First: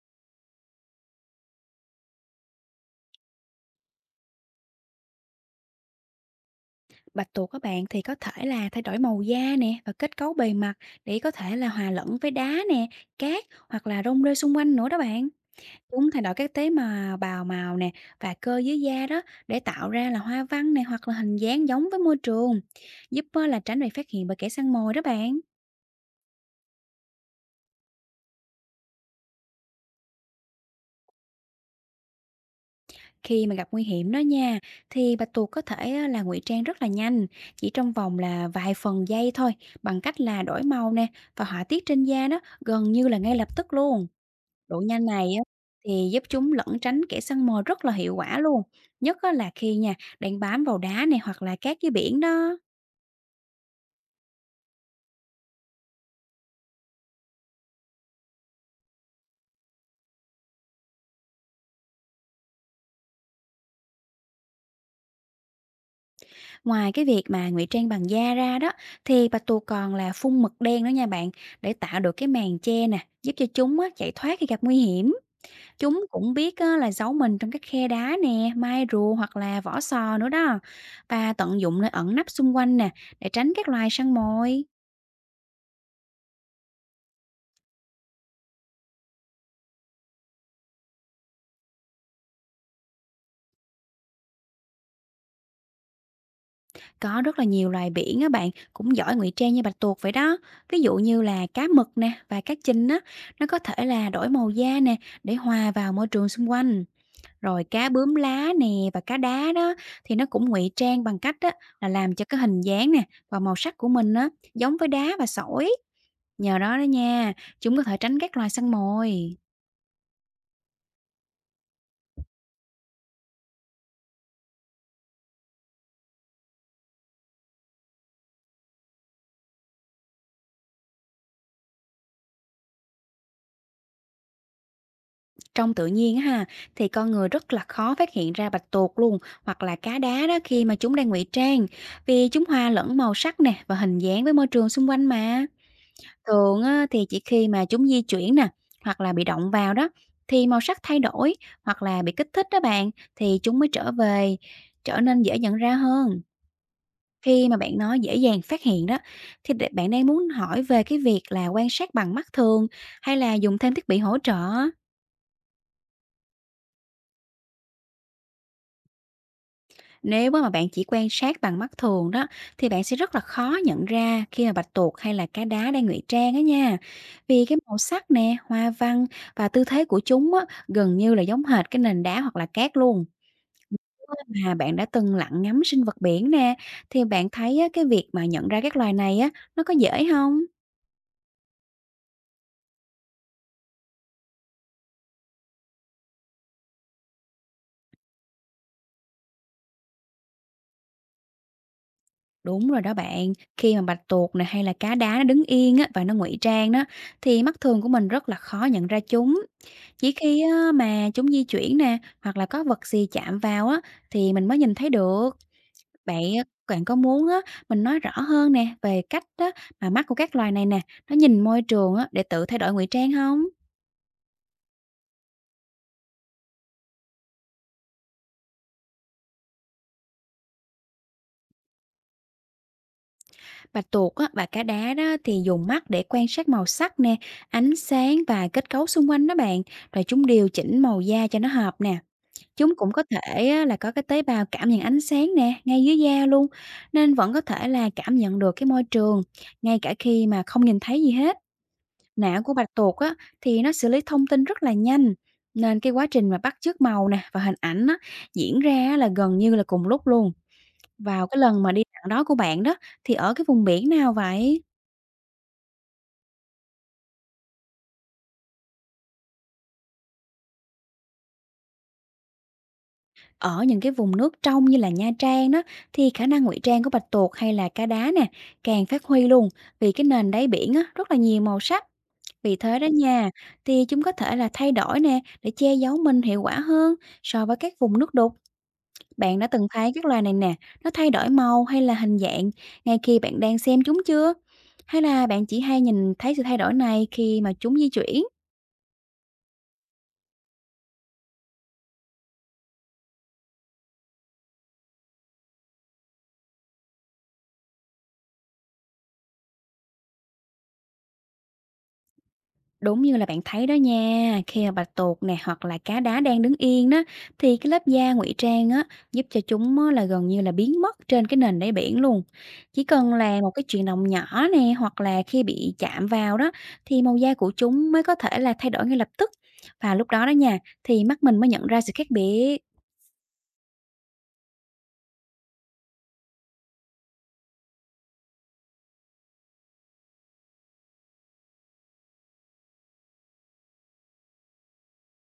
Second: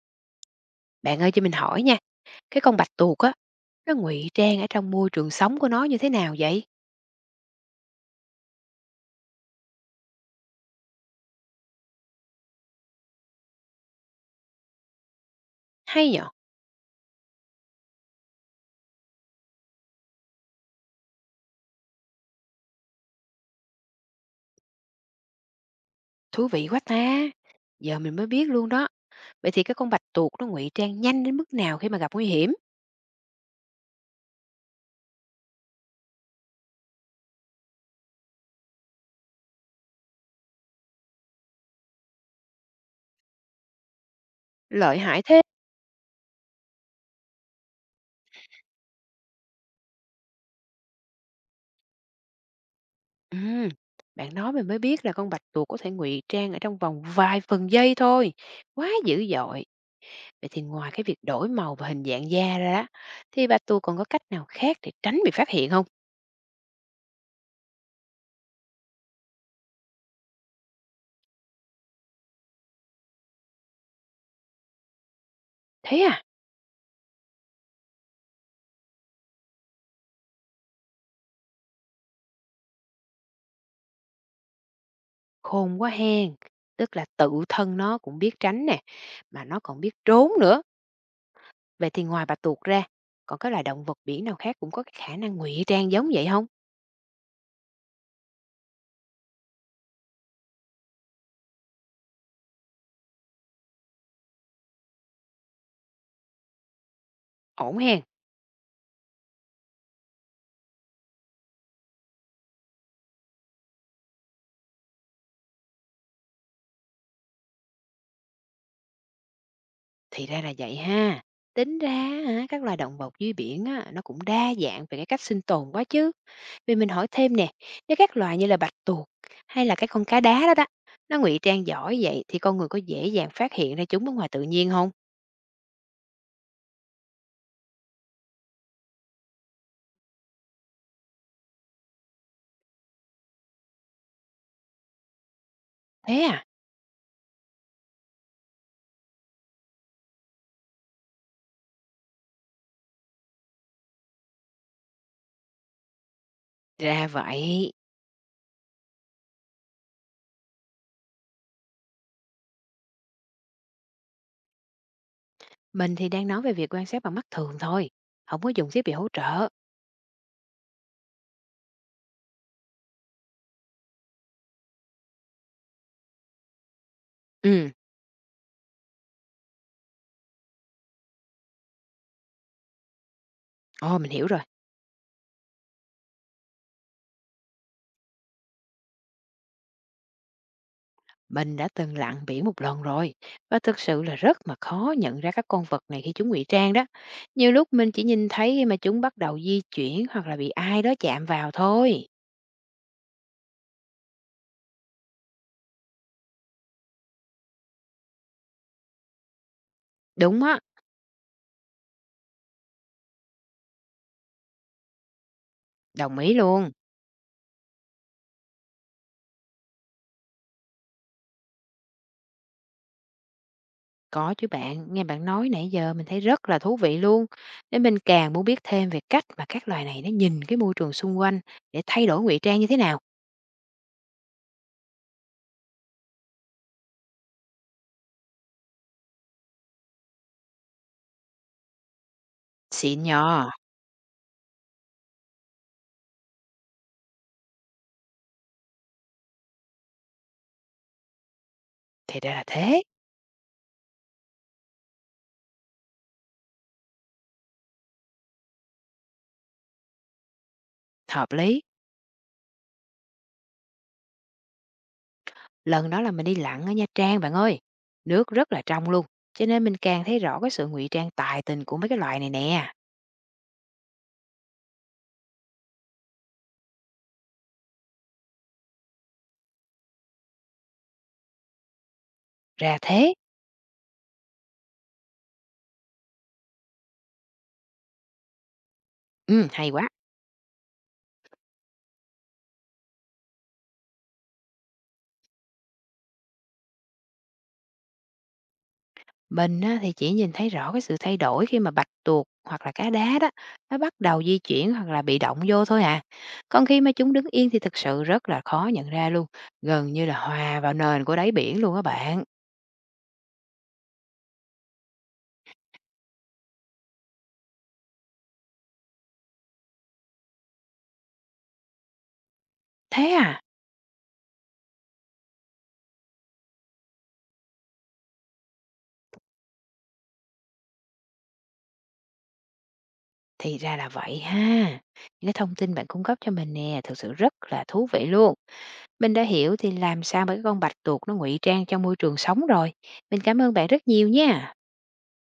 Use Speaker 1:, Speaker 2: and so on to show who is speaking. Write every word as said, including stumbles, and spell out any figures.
Speaker 1: Bạn ơi cho mình hỏi nha, cái con bạch tuộc á, nó ngụy trang ở trong môi trường sống của nó như thế nào vậy?
Speaker 2: Bạch tuộc các bạn thì có thể là thay đổi màu da nè và kết cấu bề mặt để có thể là hòa lẫn với đá nè, cát hoặc là rong rêu xung quanh nữa đó bạn.
Speaker 1: Hay
Speaker 2: Chúng thay
Speaker 1: nhở?
Speaker 2: đổi các tế mà bào màu nè và cơ dưới da đó để tạo ra là hoa văn này hoặc là hình dáng giống với môi trường, giúp á, là tránh bị phát hiện bởi kẻ săn mồi đó bạn.
Speaker 1: Thú vị quá ta. Giờ mình mới biết luôn đó. Vậy thì cái con bạch tuộc nó ngụy trang nhanh đến mức nào khi mà gặp nguy hiểm?
Speaker 2: Khi mà gặp nguy hiểm đó nha, thì bạch tuộc có thể á, là ngụy trang rất là nhanh, chỉ trong vòng là vài phần giây thôi, bằng cách là đổi màu nè và họa tiết trên da đó gần như là ngay lập tức luôn. Độ
Speaker 1: Lợi
Speaker 2: nhanh
Speaker 1: hại
Speaker 2: này
Speaker 1: thế.
Speaker 2: á thì giúp chúng lẩn tránh kẻ săn mồi rất là hiệu quả luôn, nhất á là khi nha đang bám vào đá này hoặc là cát dưới biển đó.
Speaker 1: Ừ, bạn nói mình mới biết là con bạch tuộc có thể ngụy trang ở trong vòng vài phần giây thôi. Quá dữ dội. Vậy thì ngoài cái việc đổi màu và hình dạng da ra đó, thì bạch tuộc còn có cách nào khác để tránh bị phát hiện không?
Speaker 2: Ngoài cái việc mà ngụy trang bằng da ra đó thì bạch tuộc còn là phun mực đen nữa nha bạn, để tạo được cái màn che nè, giúp cho chúng á chạy thoát khi gặp nguy hiểm.
Speaker 1: Thế
Speaker 2: Chúng
Speaker 1: à?
Speaker 2: cũng biết á là giấu mình trong các khe đá nè, mai rùa hoặc là vỏ sò nữa đó. Và tận dụng nơi ẩn nấp xung quanh nè để tránh các loài săn mồi.
Speaker 1: Khôn quá hen! Tức là tự thân nó cũng biết tránh nè, mà nó còn biết trốn nữa. Vậy thì ngoài bạch tuộc ra, còn cái loài động vật biển nào khác cũng có cái khả năng ngụy trang giống vậy không?
Speaker 2: Có rất là nhiều loài biển á bạn, cũng giỏi ngụy trang như bạch tuộc vậy đó. Ví dụ như là cá mực nè và cá chình á, nó có thể là đổi màu da nè để hòa vào môi trường xung quanh. Rồi
Speaker 1: Ổn
Speaker 2: cá
Speaker 1: hen!
Speaker 2: bướm lá nè và cá đá đó thì nó cũng ngụy trang bằng cách á, là làm cho cái hình dáng nè và màu sắc của mình á giống với đá và sỏi. Nhờ đó đó nha, chúng có thể tránh các loài săn mồi.
Speaker 1: Thì ra là vậy ha. Tính ra á các loài động vật dưới biển á, nó cũng đa dạng về cái cách sinh tồn quá chứ. Vậy mình hỏi thêm nè, nếu các loài như là bạch tuộc hay là cái con cá đá đó đó, nó ngụy trang giỏi vậy thì con người có dễ dàng phát hiện ra chúng ở ngoài tự nhiên không?
Speaker 2: Trong tự nhiên á ha, thì con người rất là khó phát hiện ra bạch tuộc luôn hoặc là cá đá đó, khi mà chúng đang ngụy trang, vì chúng hòa lẫn màu sắc nè và hình dáng với môi trường xung quanh mà.
Speaker 1: Thế à?
Speaker 2: Thường á, thì chỉ khi mà chúng di chuyển nè, hoặc là bị động vào đó thì màu sắc thay đổi, hoặc là bị kích thích đó bạn, thì chúng mới trở về, trở nên dễ nhận ra hơn.
Speaker 1: Ra
Speaker 2: Khi mà
Speaker 1: vậy.
Speaker 2: bạn nói dễ dàng phát hiện đó, thì bạn đang muốn hỏi về cái việc là quan sát bằng mắt thường, hay là dùng thêm thiết bị hỗ trợ?
Speaker 1: Mình thì đang nói về việc quan sát bằng mắt thường thôi, không có dùng thiết bị hỗ trợ.
Speaker 2: Nếu á mà bạn chỉ quan sát bằng mắt thường đó, thì bạn sẽ rất là khó nhận ra khi mà bạch tuộc hay là cá đá đang ngụy trang á nha. Vì cái
Speaker 1: Ừ,
Speaker 2: màu sắc nè, hoa văn và tư thế của chúng á, gần như là giống hệt cái nền đá hoặc là cát luôn.
Speaker 1: ồ mình hiểu rồi.
Speaker 2: Nếu Mà bạn đã từng lặn ngắm sinh vật biển nè, thì bạn thấy á, cái việc mà nhận ra các loài này á, nó có dễ không?
Speaker 1: Mình đã từng lặn biển một lần rồi và thực sự là rất mà khó nhận ra các con vật này khi chúng ngụy trang đó. Nhiều lúc mình chỉ nhìn thấy khi mà chúng bắt đầu di chuyển hoặc là bị ai đó chạm vào thôi.
Speaker 2: Đúng rồi đó bạn, khi mà bạch tuộc này hay là cá đá nó đứng yên á, và nó ngụy trang đó, thì mắt thường của mình rất là khó nhận ra chúng. Chỉ khi
Speaker 1: Đúng á,
Speaker 2: á mà chúng di chuyển nè, hoặc là có vật gì chạm vào á, thì mình mới nhìn thấy được.
Speaker 1: đồng
Speaker 2: Bạn
Speaker 1: ý
Speaker 2: á,
Speaker 1: luôn.
Speaker 2: bạn có muốn á, mình nói rõ hơn nè về cách á mà mắt của các loài này nè, nó nhìn môi trường á, để tự thay đổi ngụy trang không?
Speaker 1: Có chứ bạn, nghe bạn nói nãy giờ mình thấy rất là thú vị luôn. Nên mình càng muốn biết thêm về cách mà các loài này nó nhìn cái môi trường xung quanh để thay đổi ngụy trang như thế nào.
Speaker 2: Bạch tuộc á và cá đá đó thì dùng mắt để quan sát màu sắc nè, ánh sáng và kết cấu xung quanh đó bạn, rồi chúng điều chỉnh màu da cho nó hợp nè. Chúng cũng
Speaker 1: Xịn
Speaker 2: có thể
Speaker 1: nhò,
Speaker 2: á là có cái tế bào cảm nhận ánh sáng nè, ngay dưới da luôn, nên vẫn có thể là cảm nhận được cái môi trường, ngay cả khi mà không nhìn thấy gì hết.
Speaker 1: thì ra
Speaker 2: Não
Speaker 1: là
Speaker 2: của bạch
Speaker 1: thế.
Speaker 2: tuộc á, thì nó xử lý thông tin rất là nhanh, nên cái quá trình mà bắt chước màu nè và hình ảnh á, diễn ra á là gần như là cùng lúc luôn. Vào
Speaker 1: Hợp
Speaker 2: cái
Speaker 1: lý,
Speaker 2: lần mà đi dạo đó của bạn đó, thì ở cái vùng biển nào vậy?
Speaker 1: lần đó là mình đi lặn ở Nha Trang bạn ơi. Nước rất là trong luôn, cho nên mình càng thấy rõ cái sự ngụy trang tài tình của mấy cái loài này nè.
Speaker 2: Ở những cái vùng nước trong như là Nha Trang đó, thì khả năng ngụy trang của bạch tuộc hay là cá đá nè, càng phát huy luôn, vì cái nền đáy biển á, rất là nhiều màu sắc. Vì
Speaker 1: Ra
Speaker 2: thế đó
Speaker 1: thế,
Speaker 2: nha, thì chúng có thể là thay đổi nè để che giấu mình hiệu quả hơn so với các vùng nước đục. Bạn đã
Speaker 1: ừ,
Speaker 2: từng
Speaker 1: hay quá.
Speaker 2: thấy các loài này nè, nó thay đổi màu hay là hình dạng ngay khi bạn đang xem chúng chưa? Hay là bạn chỉ hay nhìn thấy sự thay đổi này khi mà chúng di chuyển?
Speaker 1: Mình á, thì chỉ nhìn thấy rõ cái sự thay đổi khi mà bạch tuộc hoặc là cá đá đó, nó bắt đầu di chuyển hoặc là bị động vô thôi à. Còn khi mà chúng đứng yên thì thực sự rất là khó nhận ra luôn, gần như là hòa vào nền của đáy biển luôn á bạn.
Speaker 2: Đúng như là bạn thấy đó nha, khi mà bạch tuộc nè hoặc là cá đá đang đứng yên đó, thì cái lớp da ngụy trang á giúp cho chúng á, là gần như là biến mất trên cái nền đáy biển luôn. Chỉ
Speaker 1: Thế
Speaker 2: cần là
Speaker 1: à?
Speaker 2: một cái chuyển động nhỏ nè hoặc là khi bị chạm vào đó, thì màu da của chúng mới có thể là thay đổi ngay lập tức. Và lúc đó đó nha, thì mắt mình mới nhận ra sự khác biệt.
Speaker 1: Thì ra là vậy ha. Những cái thông tin bạn cung cấp cho mình nè, thực sự rất là thú vị luôn. Mình đã hiểu thì làm sao mà cái con bạch tuộc nó ngụy trang trong môi trường sống rồi. Mình cảm ơn bạn rất nhiều nha.